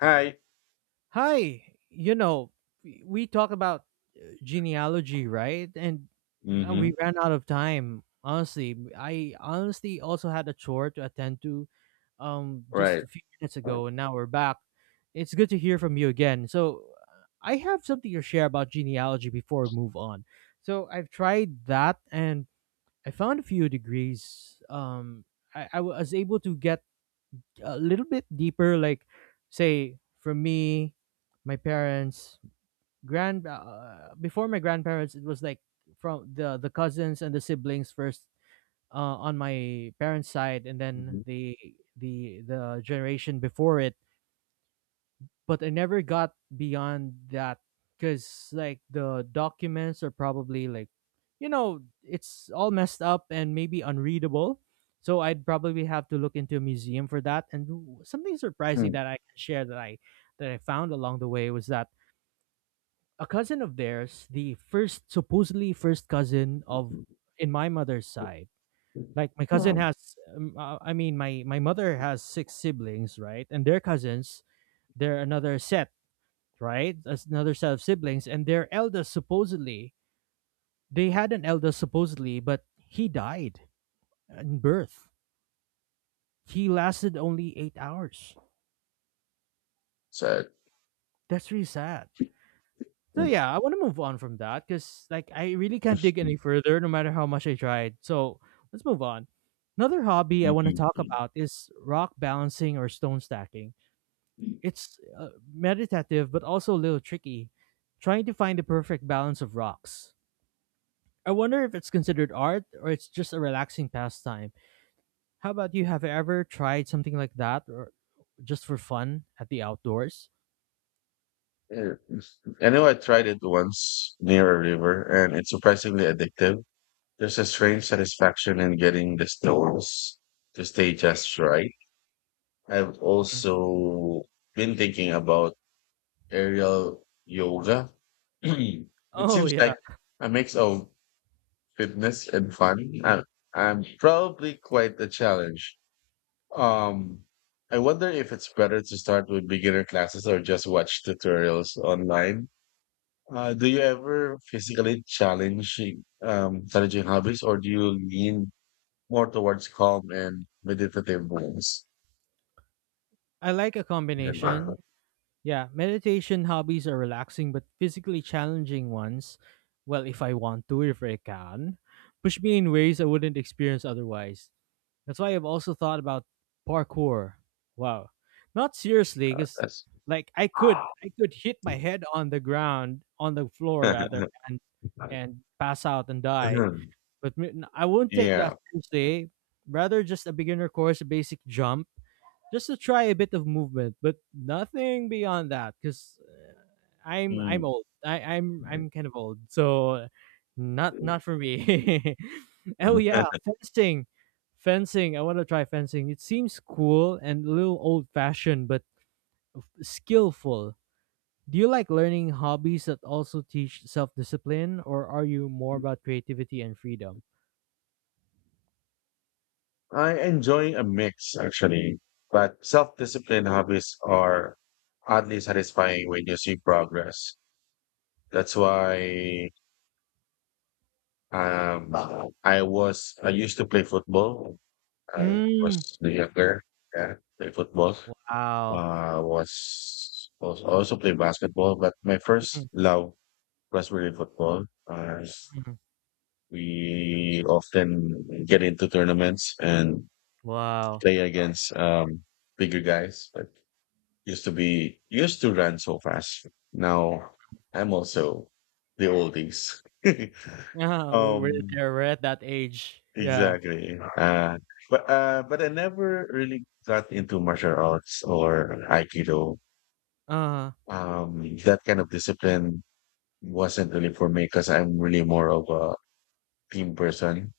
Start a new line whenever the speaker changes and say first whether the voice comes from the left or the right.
left: Hi.
right: Hi, you know, we talk about genealogy, right? And We
left: Mhm.
right: ran out of time. Honestly, I honestly also had a chore to attend to just
left: Right.
right: a few minutes ago and now we're back. It's good to hear from you again. I have something to share about genealogy before we move on. So, I've tried that and I found a few degrees I was able to get a little bit deeper, like say for me my parents grand before my grandparents it was like from the cousins and the siblings first, on my parents side, and then
left: Mhm.
right: the generation before it, but I never got beyond that because like the documents are probably like, you know, it's all messed up and maybe unreadable. So I'd probably have to look into a museum for that. Something surprising
left: Mm,
right: that I can share that I found along the way was that a cousin of theirs, the first supposedly first cousin of,
left: mhm.
right: in my mother's side. Like my cousin
left: Um,
right: has, I mean, my mother has 6 siblings, right? And their cousins, they're another set, right? That's another set of siblings, and their eldest supposedly, they had an eldest supposedly, but he died in birth. He lasted only 8 hours.
left: so,
right: That's really sad. So
left: mm,
right: yeah, I want to move on from that because like I really can't dig any further, no matter how much I tried. So let's move on. Another hobby I
left: mhm,
right: want to talk
left: mhm.
right: about is rock balancing or stone stacking. It's meditative but also a little tricky, trying to find the perfect balance of rocks. I wonder if it's considered art or it's just a relaxing pastime. How about you? Have you ever tried something like that or just for fun at the outdoors?
left: Yeah. I know I tried it once near a river, and it's surprisingly addictive. There's a strange satisfaction in getting the stones to stay just right. I've
right: Mm.
left: also been thinking about aerial yoga. It
right: Oh,
left: seems
right: yeah.
left: like a mix of fitness and fun. I'm probably quite a challenge. um I wonder if it's better to start with beginner classes or just watch tutorials online. Do you ever physically challenge challenging hobbies, or do you lean more towards calm and meditative ones?
right: I like a combination. Yeah, meditation hobbies are relaxing but physically challenging ones. Well, if I want to, if I can, push me in ways I wouldn't experience otherwise. That's why I've also thought about parkour. Wow. Not seriously, because
left: That's-
right: like I could hit my head on the ground, on the floor rather, and and pass out and die. But m- n- I won't take that
left: yeah.
right: seriously. Rather just a beginner course, a basic jump just to try a bit of movement, but nothing beyond that because I'm
left: Mm.
right: old. I'm kind of old, so not not for me. Oh yeah, fencing. I want to try fencing. It seems cool and a little old fashioned, but skillful. Do you like learning hobbies that also teach self discipline, or are you more about creativity and freedom?
left: I enjoy a mix, actually, but self-disciplined hobbies are oddly satisfying when you see progress. That's why um I used to play football. I was
right: Mm.
left: younger, yeah, play football.
right: Wow.
left: Uh was was also play basketball, but my first love was really football. Uh, we often get into tournaments and
right: Wow.
left: play against bigger guys, but used to run so fast. Now I'm also the oldies.
right: Yeah, we're
left: um,
right: there. We're at that age. Yeah.
left: exactly. But I never really got into martial arts or aikido.
right: uh
left: That kind of discipline wasn't really for me because I'm really more of a team person.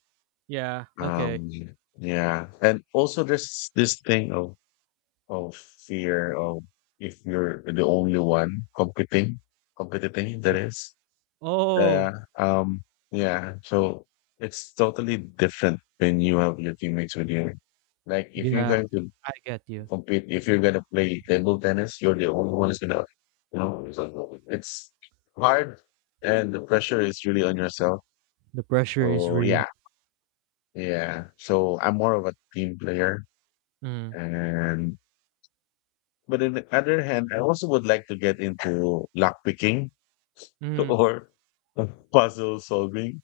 right: Yeah. Okay.
left: Um, yeah, and also there's this thing of fear of, if you're the only one competing, competing,
right: Yeah.
left: that is. Yeah.
right: Oh,
left: Um, yeah. So it's totally different when you have your teammates with you. Like, if you're
right: yeah.
left: going to
right: I get you.
left: compete, if you're going to play table tennis, you're the only one who's going to, so it's hard, and the pressure is really on yourself.
right: The pressure is
left: So
right: real.
left: yeah, yeah. So I'm more of a team player.
right: Mm.
left: And But on the other hand, I also would like to get into lockpicking
right: Mm.
left: or puzzle solving.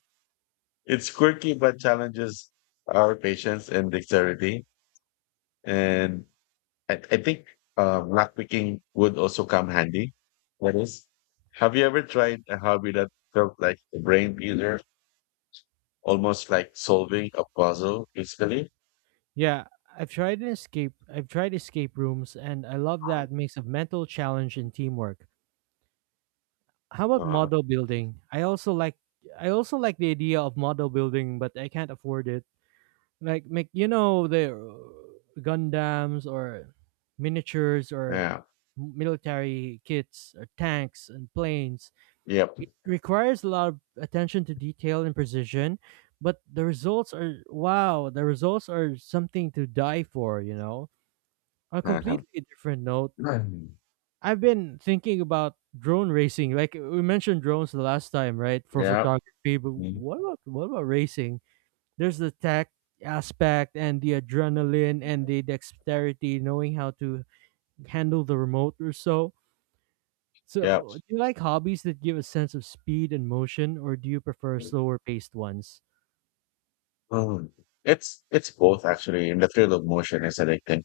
left: It's quirky, but challenges our patience and dexterity. And I think lockpicking would also come handy. That is, have you ever tried a hobby that felt like a brain teaser, almost like solving a puzzle physically?
right: Yeah. I've tried an escape. I've tried escape rooms, and I love that mix of mental challenge and teamwork. How about
left: Uh,
right: model building? I also like. I also like the idea of model building, but I can't afford it. Like, make you know the Gundams or miniatures or
left: yeah.
right: m- military kits or tanks and planes.
left: Yep.
right: It requires a lot of attention to detail and precision, but the results are wow, the results are something to die for, you know. On a completely different note, I've been thinking about drone racing. Like we mentioned drones the last time, right? For
left: Yeah.
right: photography, but what about racing? There's the tech aspect and the adrenaline and the dexterity, knowing how to handle the remote or so.
left: Yeah.
right: So, do you like hobbies that give a sense of speed and motion, or do you prefer slower paced ones?
left: Um, it's both, actually. In the field of motion is addicting.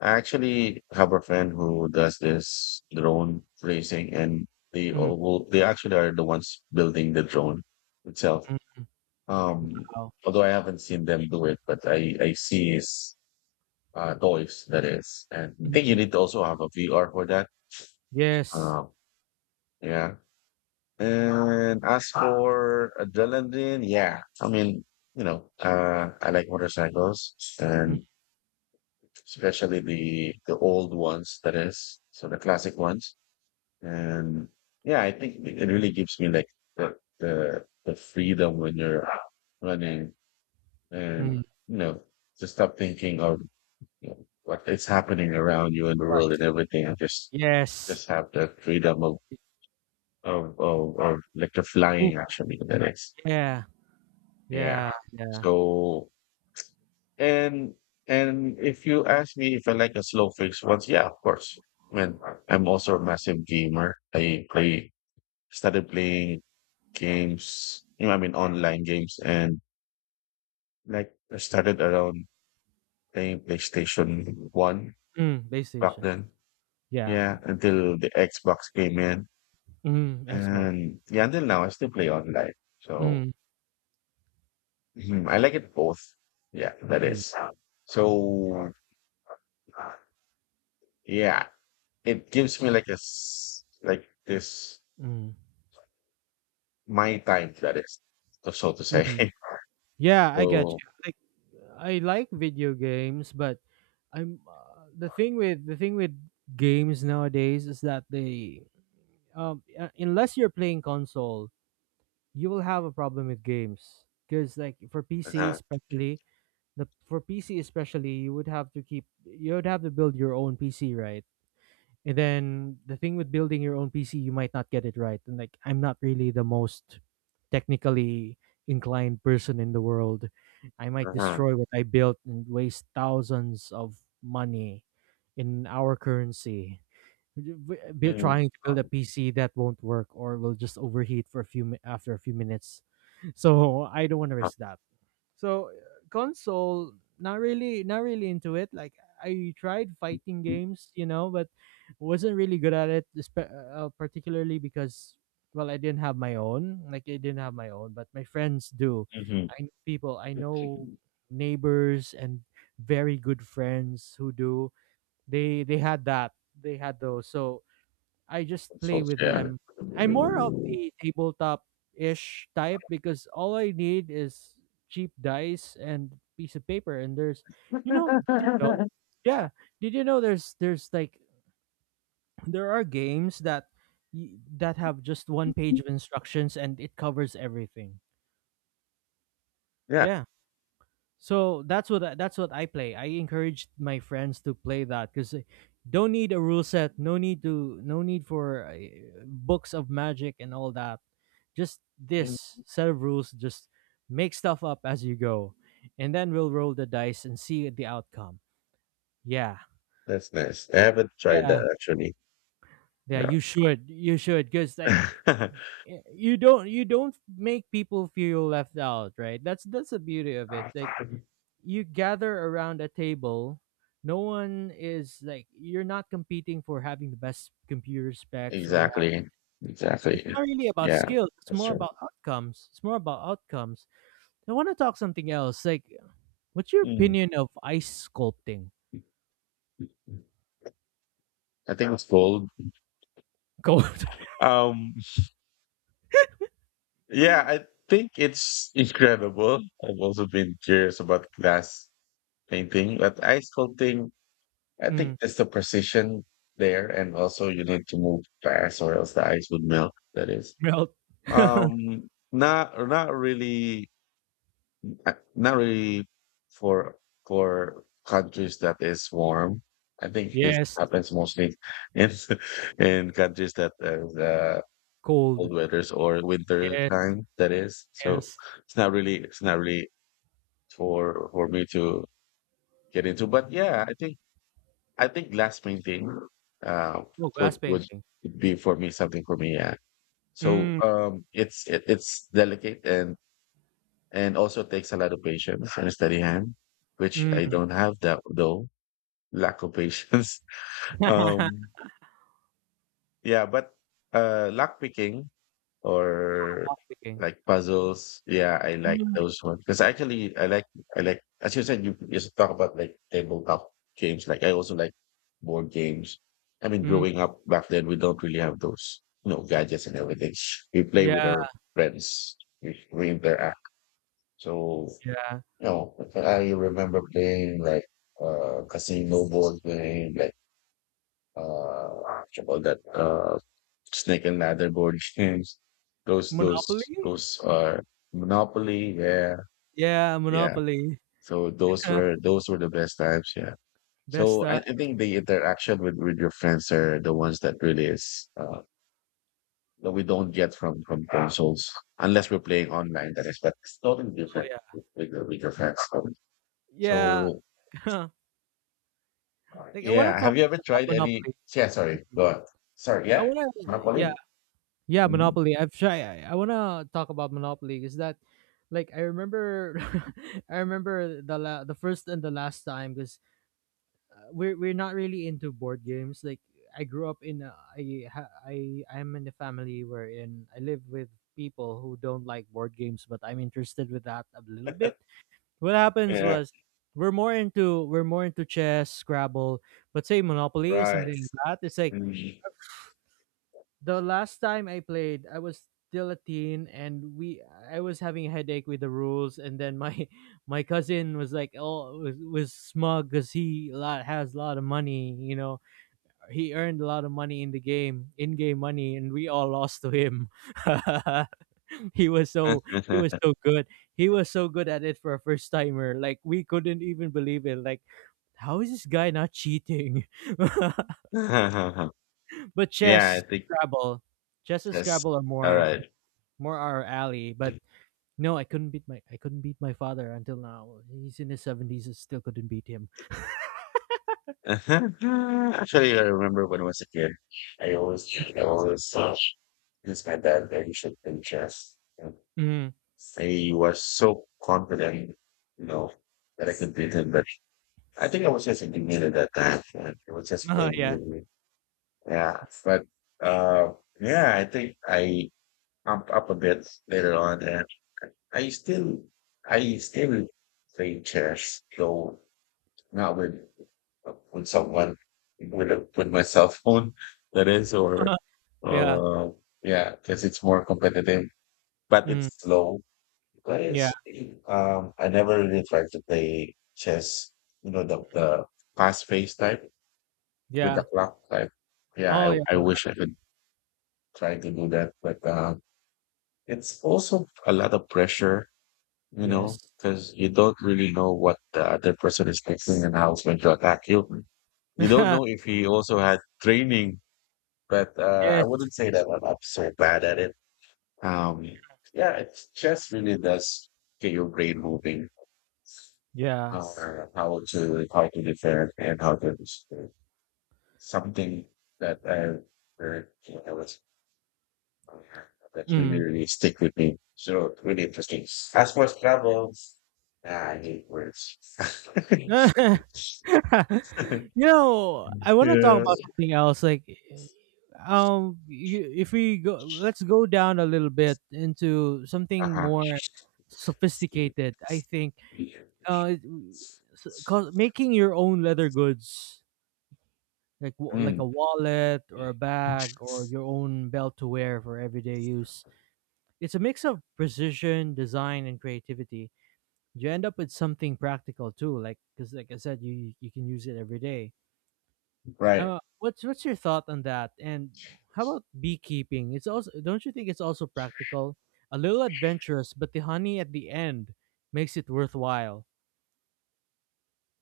left: I actually have a friend who does this drone racing, and
right: Mm,
left: they actually are the ones building the drone itself.
right: mm,
left: Um,
right: wow.
left: Although I haven't seen them do it, but I see his toys, that is, and I think you
right: Mm,
left: need to also have a VR for that.
right: yes.
left: Um, yeah. And as for adrenaline, yeah, I mean, you know, I like motorcycles,
right: Mm,
left: and especially the old ones, that is, so the classic ones. And yeah, I think it really gives me, like, the the freedom when you're running, and
right: mm,
left: you know, to stop thinking of, you know, what is happening around you in the
right: what?
left: world and everything, and just
right: Yes.
left: have the freedom of of, like, the
right: Move-
left: flying, actually, that is.
right: Yeah.
left: Yeah.
right: Yeah. Yeah.
left: So. And and if you ask me if I like a slow fix once, yeah, of course. Man, I'm also a massive gamer. I play started playing games, you know, I mean online games, and like, I started around playing PlayStation 1
right: Mm,
left: back
right: PlayStation.
left: then.
right: Yeah.
left: Yeah, until the Xbox came in.
right: Mm, Xbox.
left: And yeah, until now I still play online. So,
right: Mm,
left: mhm, I like it both. Yeah, that
right: mm,
left: is. So yeah. It gives me, like, a s- like this,
right: mm,
left: my time, that is, so, so to say.
right: mm. Yeah, I get
left: So,
right: you. Like, I like video games, but I'm the thing with games nowadays is that they unless you're playing console, you will have a problem with games because like for PC
left: uh-huh,
right: especially the for PC especially you would have to keep, you would have to build your own PC, right? And then the thing with building your own PC, you might not get it right. And like I'm not really the most technically inclined person in the world. I might
left: uh-huh.
right: destroy what I built and waste thousands of money in our currency. Be
left: Mm.
right: trying to build a PC that won't work or will just overheat for a few mi- after a few minutes. So I don't want to
left: Uh,
right: risk that. So console, not really, not really into it. Like I tried fighting games, you know, but wasn't really good at it, particularly because well, I didn't have my own. Like I didn't have my own, but my friends do.
left: mhm.
right: I know people, I know neighbors and very good friends who do. They had that. They had those. So I just play
left: So
right: with
left: yeah.
right: them. I'm more of the tabletop-ish type because all I need is cheap dice and piece of paper. And there's, you know, did you know? Yeah, did you know there's there are games that y- that have just one page of instructions and it covers everything.
left: Yeah.
right: Yeah. So that's what I play. I encourage my friends to play that because don't need a rule set, no need to no need for books of magic and all that. Just
left: Mm.
right: this set of rules, just make stuff up as you go, and then we'll roll the dice and see the outcome. Yeah,
left: That's nice. I haven't tried
right: yeah,
left: that, actually.
right: yeah.
left: Yeah.
right: You should, you should because like you don't make people feel left out, right? That's the beauty of it. Like you gather around a table, no one is like, you're not competing for having the best computer specs or have,
left: Exactly.
right: it's
left: Exactly.
right: not really about
left: Yeah,
right: skills, it's
left: that's
right: more
left: true.
right: about outcomes, it's more about outcomes. I want to talk something else. Like, what's your
left: Mm.
right: opinion of ice sculpting?
left: I think it's gold.
right: Cold.
left: Um Yeah, I think it's incredible. I've also been curious about glass painting, but ice sculpting, I think
right: Mm.
left: there's the precision there, and also you need to move fast, or else the ice would melt. That is,
right: Melt.
left: not really, not really for countries that is warm. I think this
right: Yes.
left: happens mostly in in countries that
right: Cold.
left: cold weathers or winter
right: Yes.
left: time, that is. So
right: Yes.
left: it's not really, for me to get into, but yeah, I think glass painting uh
right: Oh, glass
left: would
right: painting.
left: be for me, something for me, yeah. So
right: Mm.
left: it's delicate, and also takes a lot of patience and a steady hand, which I
right: Mm.
left: don't have that, though. Lack of patience. um yeah, but lock picking or,
right: Block picking.
left: like, puzzles. Yeah, I like
right: Mm.
left: those ones because actually I like, as you said, you talk about, like, tabletop games. Like, I also like board games. I mean,
right: Mm.
left: growing up back then, we don't really have those, you know, gadgets and everything. We play with
right: Yeah.
left: our friends. We interact. So,
right: Yeah.
left: you know, I remember playing like casino board game, like, what you call that, Snake and Ladder board games. Those those
right: Monopoly?
left: those are Monopoly. Yeah,
right: Yeah,
left: yeah.
right: Monopoly.
left: So those were the best times. Yeah.
right: Best
left: So I,
right: time.
left: I think the interaction with your friends are the ones that really is, that we don't get from consoles unless we're playing online. That is, but it's totally
right: Oh
left: different
right: yeah.
left: with your friends. So,
right: Yeah.
left: so,
right: Like, I wanna
left: yeah. Have you
right: comment
left: ever
right: about
left: tried any?
right: Monopoly.
left: Yeah. Sorry. Go on. Sorry.
right: I
left: Yeah.
right: wanna Yeah.
left: Monopoly.
right: Yeah,
left: Mhm.
right: Monopoly. I wanna talk about Monopoly is that like I remember, I remember the first and the last time because we're not really into board games. Like I grew up in a, I ha- I I'm in a family wherein I live with people who don't like board games, but I'm interested with that a little bit. What happens
left: Yeah.
right: was we're more into chess, Scrabble, but say Monopoly, something
left: Right.
right: like that. It's like
left: Mhm.
right: the last time I played, I was still a teen and we I was having a headache with the rules, and then my my cousin was like oh was smug because he lot has a lot of money, you know, he earned a lot of money in the game, in-game money, and we all lost to him. he was so he was so good. He was so good at it for a first timer. Like we couldn't even believe it. Like how is this guy not cheating? But
left: Yeah,
right: chess,
left: I think
right: Scrabble, chess and
left: yes.
right: Scrabble are
left: All
right: more
left: right.
right: more our alley. But no, I couldn't beat my father until now. He's in his seventies, I still couldn't beat him.
left: Actually, I remember when I was a kid, I always, I always used my dad very short in chess. And
right: Mm.
left: he was so confident, you know, that I could beat him. But I think I was just a beginner at that time. And I was just playing
right: Yeah,
left: with me. Yeah, but uh, yeah, I think I, up a bit later on, and I still, I still play chess, though not with someone, with my cell phone, that is, or
right: yeah,
left: uh yeah, because it's more competitive, but
right: mm.
left: it's slow,
right: Yeah,
left: because I never really tried to play chess, you know, the fast pace type, with the
right: yeah.
left: clock type. Yeah,
right: Oh yeah,
left: I wish I could try to do that, but it's also a lot of pressure, you know,
right: yes.
left: because you don't really know what the other person is thinking, and how it's going to attack you. You don't know if he also had training, but I
right: Yes.
left: wouldn't say that I'm so bad at it. Um, yeah, it's, chess really does get your brain moving,
right: Yeah.
left: uh, how to, defend, and how to something that I heard when I was, uh, that really,
right: Mm.
left: really stick with me. So really interesting. As for Scrabble, yeah, I hate words.
right: You know, I want to talk
left: Yeah.
right: about something else. Like, if we go, let's go down a little bit into something
left: Uh-huh.
right: more sophisticated. I think, uh, it- cause making your own leather goods, like like
left: Mm,
right: a wallet or a bag or your own belt to wear for everyday use. It's a mix of precision, design, and creativity. You end up with something practical too, like, because like I said, you can use it every day.
left: right.
right: What's your thought on that? And how about beekeeping? It's also, don't you think it's also practical, a little adventurous, but the honey at the end makes it worthwhile.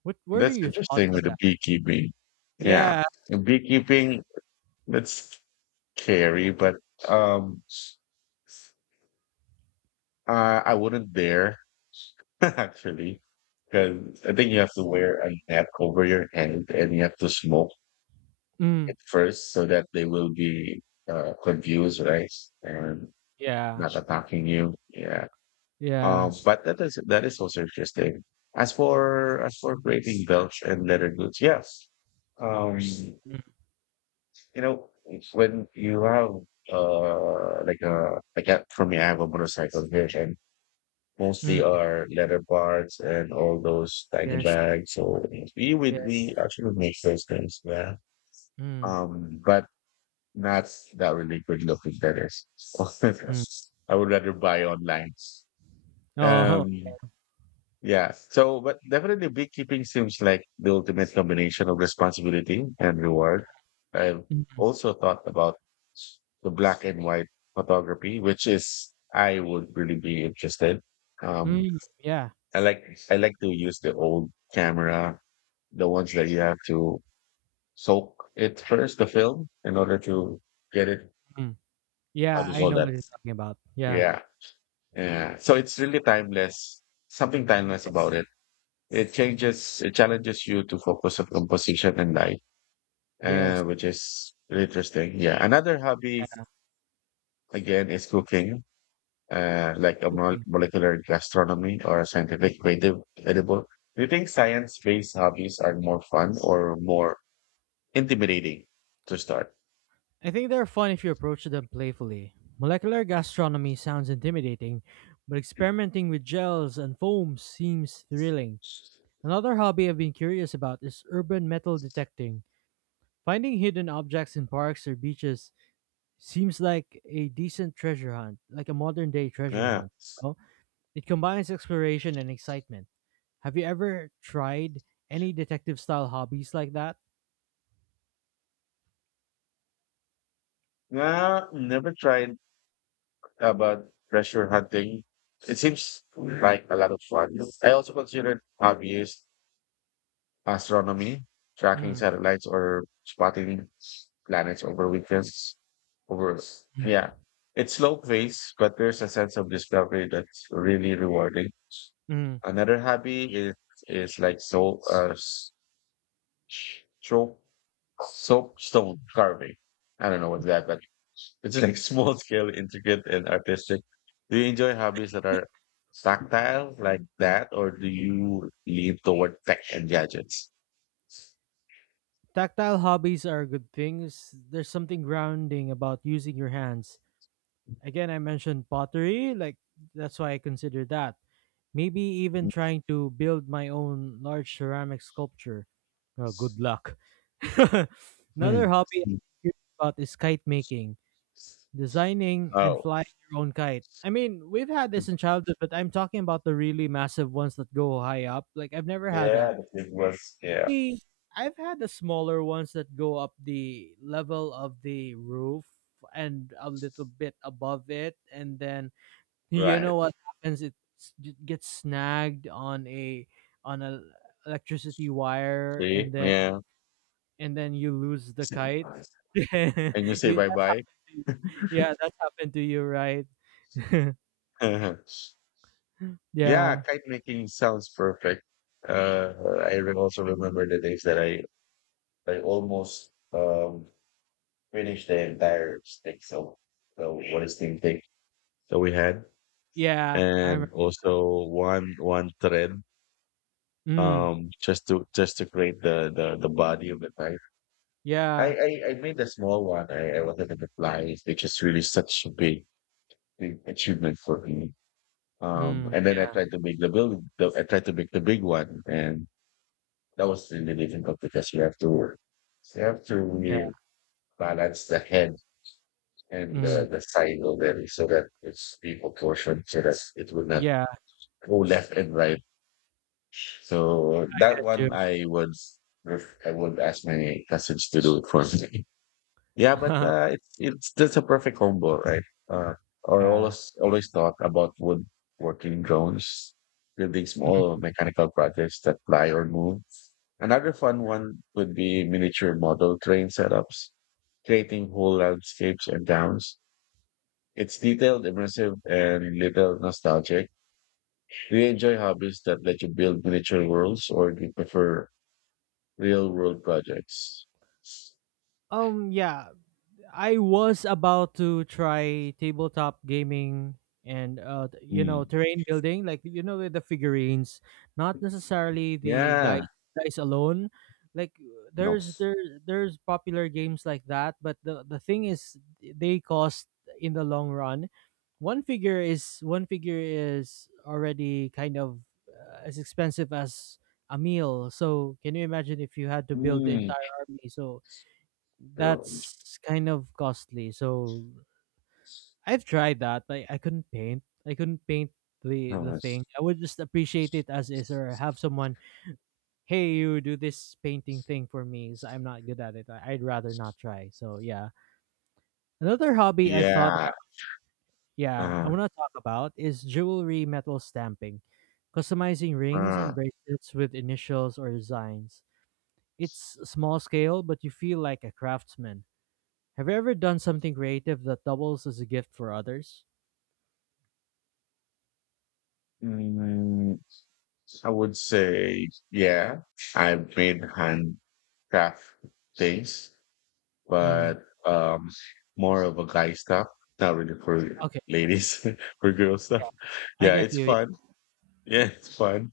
right: What are
left: That's
right: your thoughts
left: interesting
right: on
left: with the
right: that?
left: beekeeping. Yeah.
right: Yeah,
left: The beekeeping, that's scary, but um I wouldn't dare actually, because I think you have to wear a net over your head, and you have to smoke.
right: mm,
left: At first, so that they will be, confused, right? And
right: yeah,
left: not attacking you. Yeah.
right: yeah,
left: But that is also interesting. As for, creating belts and leather goods, yes. You
right: mm,
left: know, when you have like a, for me, I have a motorcycle here, and mostly
right: mm,
left: are leather parts and all those tiny
right: yes,
left: bags. So
right: yeah,
left: we actually make those things, yeah.
right: mm,
left: But That's that really good looking, that is.
right: mm.
left: I would rather buy online.
right: Oh.
left: Um, yeah. So, but definitely beekeeping seems like the ultimate combination of responsibility and reward. I've
right: Mm,
left: also thought about the black and white photography, which is, I would really be interested. Um,
right: mm, yeah,
left: I like, to use the old camera, the ones that you have to soak it first, the film, in order to get it.
right: mm, yeah,
left: How do you
right: I
left: call
right: know
left: that?
right: what you're talking about. Yeah,
left: Yeah, yeah. So it's really timeless. Something timeless about it. It changes, it challenges you to focus on composition and light,
right: yes,
left: which is really interesting. Yeah. Another hobby
right: yeah,
left: again is cooking, like a
right: okay.
left: molecular gastronomy or a scientific creative edible. Do you think science-based hobbies are more fun or more intimidating to start?
right: I think they're fun if you approach them playfully. Molecular gastronomy sounds intimidating, but experimenting with gels and foams seems thrilling. Another hobby I've been curious about is urban metal detecting. Finding hidden objects in parks or beaches seems like a decent treasure hunt, like a modern day treasure
left: Yeah.
right: hunt, you know? It combines exploration and excitement. Have you ever tried any detective style hobbies like that?
left: Nah, never tried about treasure hunting. It seems like a lot of fun. I also considered hobbies, astronomy, tracking
right: Mm.
left: satellites, or spotting planets over weekends. Over, yeah, it's slow pace, but there's a sense of discovery that's really rewarding.
right: Mm.
left: Another hobby is, like, so, soap soap stone carving. I don't know what's that, but it's like small scale, intricate, and artistic. Do you enjoy hobbies that are tactile like that, or do you lean toward tech and gadgets?
right: Tactile hobbies are good things. There's something grounding about using your hands. Again, I mentioned pottery, that's why I consider that. Maybe even trying to build my own large ceramic sculpture. Oh, good luck. Another
left: Hmm.
right: hobby I'm curious about is kite making, designing and
left: Oh,
right: flying your own kite. I mean, we've had this in childhood, but I'm talking about the really massive ones that go high up. Like I've never had that.
left: yeah, the big was, yeah,
right: I I've had the smaller ones that go up the level of the roof and a little bit above it, and then you know
left: right.
right: what happens? It gets snagged on a electricity wire,
left: See, yeah,
right: and then you lose the kite. Yeah,
left: and you say bye
right: that's how
left: bye.
right: you, yeah, that's happened to you, right?
left: Yeah,
right: Yeah,
left: kite making sounds perfect. Uh, also remember the days that I almost finished the entire stick. So, so what is team thing? That we had
right: yeah, I remember.
left: and also one thread,
right: Mm,
left: just to create the body of the kite. I,
right: yeah,
left: I i made a small one. I was wanted to fly, which is really such a big achievement for me.
right: mm,
left: And then i
right: yeah,
left: tried to make the building the, i tried to make the big one, and that was really difficult because you have to
right: yeah,
left: really balance the head and
right: mm,
left: the side of, so that it's be proportioned so that it will not
right: yeah,
left: go left and right. So
right: I
left: that
right: get
left: one
right: you.
left: I would I would ask my cousins to do it for me. Yeah, but it's just a perfect combo, right? Uh, I
right: yeah.
left: always always thought about woodworking drones, building
right: mm.
left: small mechanical projects that fly or move. Another fun one would be miniature model train setups, creating whole landscapes and towns. It's detailed, immersive, and little nostalgic. Do you enjoy hobbies that let you build miniature worlds, or do you prefer real world projects?
right: Yeah, I was about to try tabletop gaming and you know,
left: Mm.
right: terrain building, the figurines, not necessarily the dice
left: Yeah.
right: dice alone. Like
left: No.
right: there's popular games like that, but the thing is, they cost in the long run. One figure is already kind of as expensive as a meal. So can you imagine if you had to build the
left: Mm.
right: entire army? So that's kind of costly. So I've tried that, but I couldn't paint. I couldn't paint the
left: Gosh.
right: thing. I would just appreciate it as is, or have someone, hey, you do this painting thing for me. So I'm not good at it. I'd rather not try. So yeah, another hobby I've thought about.
left: Yeah.
right: Yeah, I
left: Uh,
right: want to talk about is jewelry metal stamping, customizing rings
left: uh,
right: and bracelets with initials or designs. It's small scale, but you feel like a craftsman. Have you ever done something creative that doubles as a gift for others?
left: mm, I would say, yeah, I've made handcraft things,
right: Mm.
left: but more of a guy stuff, not really for
right: Okay.
left: ladies, for girl stuff.
right: Yeah. I
left: Yeah,
right: get
left: it's
right: you. Yeah.
left: fun. Yeah, it's fun.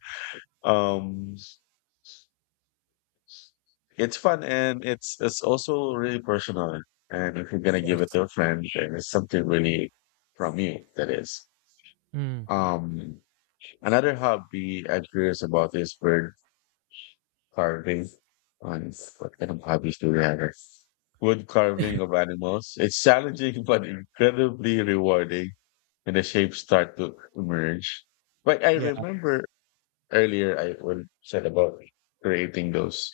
left: Um, It's fun, and it's also really personal. And if you're gonna give it
right: Yes.
left: to a friend, then it's something really from you. That is.
right: Mm.
left: Um, another hobby I'm curious about is bird carving. On, what kind of hobbies do we have here? Wood carving of animals. It's challenging but incredibly rewarding, and the shapes start to emerge. But I
right: Yeah.
left: remember earlier I would said about creating those,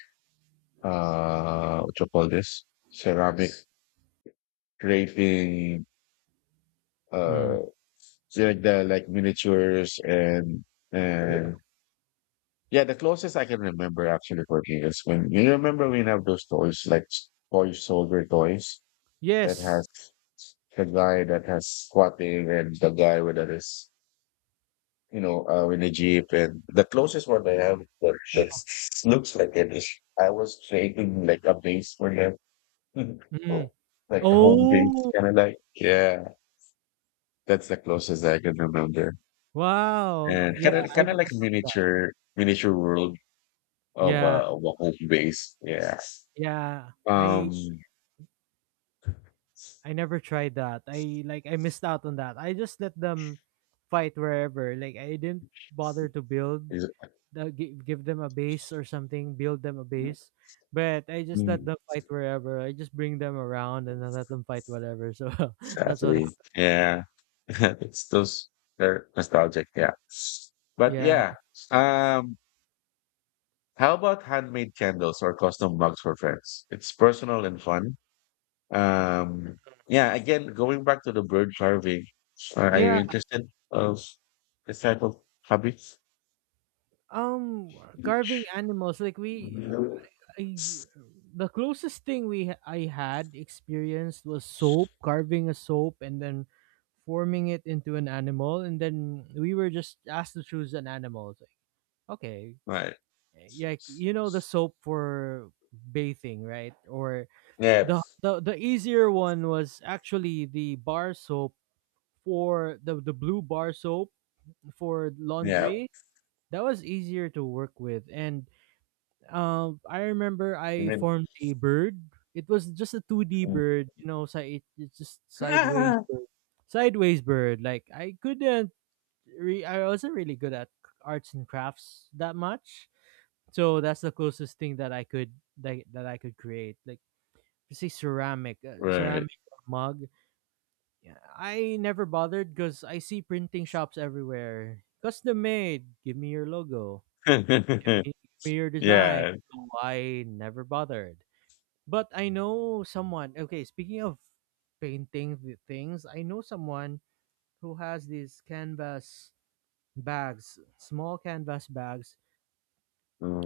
left: what you call this, ceramic, creating,
right: Mm.
left: uh like the, like miniatures and
right: Yeah.
left: and yeah, the closest I can remember actually for me is when, you remember we have those toys like toy soldier toys that has
right: Yes.
left: the guy that has squatting, and the guy with that is, you know, in a jeep, and the closest one I have that
right: Yeah.
left: that's, looks like it is, I was creating like a base for them.
right: Mm.
left: Oh, like a home base
right: Oh.
left: kind of like, yeah, that's the closest I can remember.
right: Wow.
left: And
right: Yeah.
left: kind of
right: I
left: kind of like
right: never.
left: miniature world of
right: Yeah.
left: a home base. Yeah.
right: Yeah,
left: Um.
right: I never tried that. I missed out on that. I just let them fight wherever. Like I didn't bother to build
left: Is,
right: the give them a base or something, build them a base. But I just let
left: mm,
right: them fight wherever. I just bring them around and I let them fight whatever. So that's what
left: sadly, yeah. It's those, they're nostalgic. Yeah. But
right: Yeah,
left: yeah. Um. How about handmade candles or custom mugs for friends? It's personal and fun. Um. Yeah. Again, going back to the bird carving. Are you
right: yeah.
left: interested of this type of hobby?
right: Um, carving animals
left: Mhm.
right: I, the closest thing I had experienced was soap, carving a soap and then forming it into an animal, and then we were just asked to choose an animal. It's like, okay,
left: Right.
right: yeah, you know the soap for bathing, right? Or
left: Yeah.
right: the easier one was actually the bar soap for the blue bar soap for
left: Yeah.
right: laundry. That was easier to work with, and I remember
left: You
right: I
left: mean,
right: formed a bird. It was just a two D bird, you know. So it's just sideways,
left: mm.
right: bird. Sideways bird. Like I couldn't, I wasn't really good at arts and crafts that much. So that's the closest thing that I could that I could create. Like say
left: Right.
right: ceramic mug. Yeah, I never bothered because I see printing shops everywhere. Custom made, give me your logo, give me your design.
left: Yeah.
right: So I never bothered. But I know someone, okay, speaking of painting things, I know someone who has these canvas bags, small canvas bags.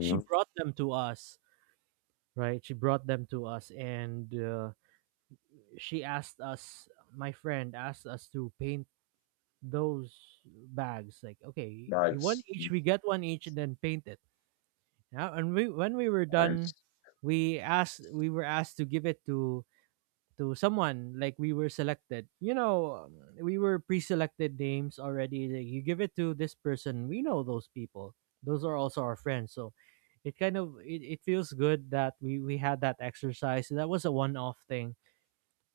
right: She brought them to us, right? She brought them to us and she asked us, my friend asked us to paint those bags, like, okay, you one
left: Nice.
right: each, we get one each, and then paint it. Yeah, and we when we were done,
left: Nice.
right: we were asked to give it to someone, like we were selected, you know. We were pre-selected names already, like, you give it to this person, we know those people, those are also our friends. So it kind of it feels good that we had that exercise. That was a one-off thing.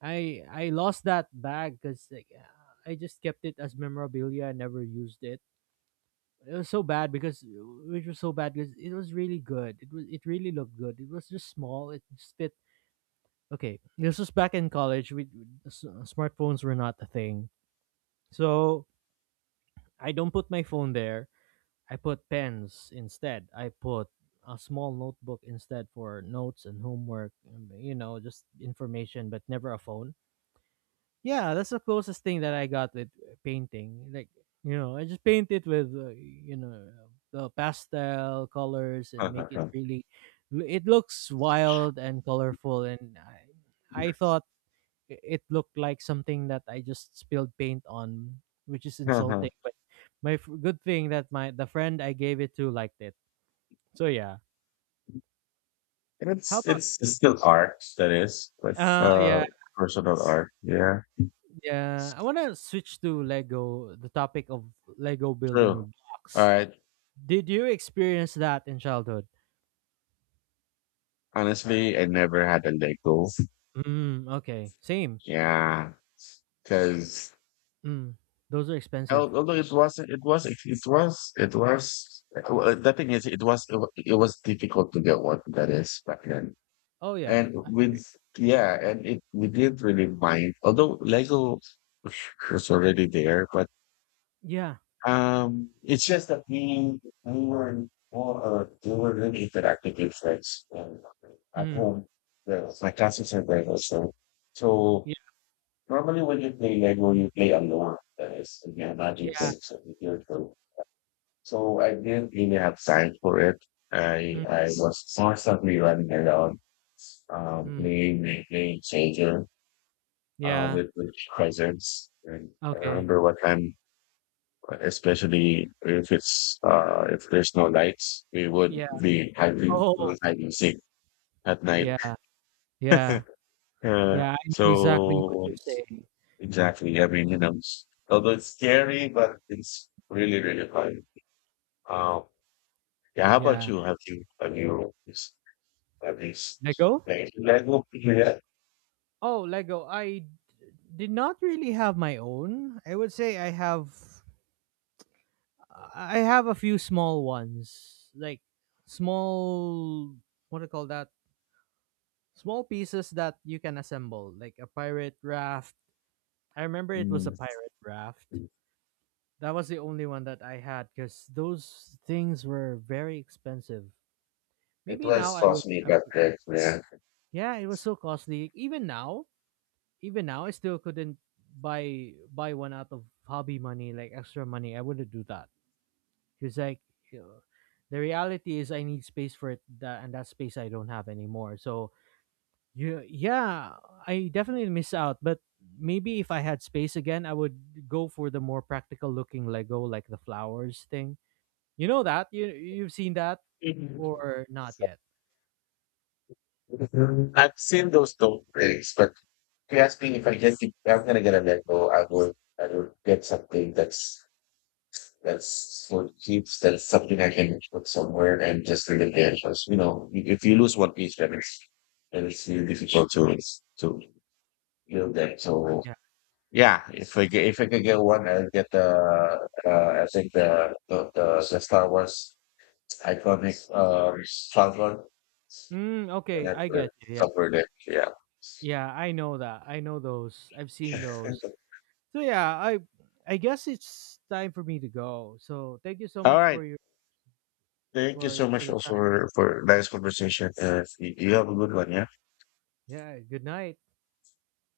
right: I lost that bag because I just kept it as memorabilia. I never used it. It was so bad because Which was so bad because it was really good. It was it really looked good. It was just small. It just fit. Okay, this was back in college. Smartphones were not a thing, so I don't put my phone there. I put pens instead. I put a small notebook instead for notes and homework. You know, just information, but never a phone. Yeah, that's the closest thing that I got with painting. Like, you know, I just paint it with, you know, the pastel colors and make it really, it looks wild and colorful. And I thought it looked like something that I just spilled paint on, which is
left: Uh-huh.
right: insulting. But good thing that my the friend I gave it to liked it. So yeah.
left: And
right: How
left: it's
right: about
left: it's it's still art that is, but
right: uh
left: uh,
right: yeah
left: personal art. Yeah.
right: yeah, I want to switch to Lego, the topic of Lego building
left: True.
right: blocks.
left: Alright.
right: Did you experience that in childhood?
left: Honestly, I never had a Lego.
right: Mm, okay. Same.
left: Yeah. Cause,
right: Mm, those are expensive.
left: Al- Although it was, it was, it was, it was. Well, the thing is, it was difficult to get one that is back then,
right: Oh yeah.
left: and with, yeah, and it, we didn't really mind. Although Lego was already there, but
right: Yeah.
left: it's just that we were more, we were really interactive with friends and at
right: Mm,
left: home. The, my classes are there also, so
right: yeah.
left: normally when you play Lego, you play alone. That is, you can imagine
right: Yeah.
left: things that you do. So I didn't really have time for it. I
right: Mm,
left: I was constantly running around,
right: mm,
left: playing my playing soldier,
right: yeah.
left: with cousins. And I
right: Okay.
left: remember what time, especially if it's, uh, if there's no lights, we would
right: Yeah.
left: be having
right: Oh.
left: hide seek at night.
right: Yeah. Yeah.
left: Uh,
right: Yeah. I know exactly what
left: so
right: you're saying.
left: exactly, I mean, you know, although it's scary, but it's really fun. Um, yeah. How about
right: Yeah.
left: you? Have you? At least.
right: Lego?
left: Like, that will be it.
right: Oh, Lego. I did not really have my own. I would say I have a few small ones. Like small, what do you call that? Small pieces that you can assemble, like a pirate raft. I remember it was a pirate raft. That was the only one that I had because those things were very expensive.
left: It
right: Maybe now
left: was
right: I would.
left: cosmic
right: Up-
left: at that, yeah.
right: Yeah, it was so costly. Even now, I still couldn't buy one out of hobby money, like extra money. I wouldn't do that because like, you know, the reality is I need space for it, that, and that space I don't have anymore. So yeah, yeah, I definitely miss out, but maybe if I had space again, I would go for the more practical looking Lego, like the flowers thing. You know that? You you've seen that
left: Mhm.
right: or not yet?
left: I've seen those dog breaks, but if you ask me if I'm gonna get a Lego, I would get something that's for keeps, that's something I can put somewhere and just leave it there. Because you know, if you lose one piece, then it's really difficult to to build that. So,
right: Yeah.
left: yeah, if we get, if we could get one, I'll get the, I think the Star Wars iconic, cloud one,
right: Mm,
left: and
right: okay,
left: I
right: I
left: put
right: get
left: it
right: you. Yeah.
left: somewhere there. Yeah.
right: Yeah, I know that. I know those. I've seen those. So yeah, I guess it's time for me to go. So thank you so
left: All
right: much
left: right.
right: for your
left: Thank you so
right: for
left: much
right: the
left: also
right: time.
left: for nice conversation. You have a good one. Yeah.
right: Yeah, good night.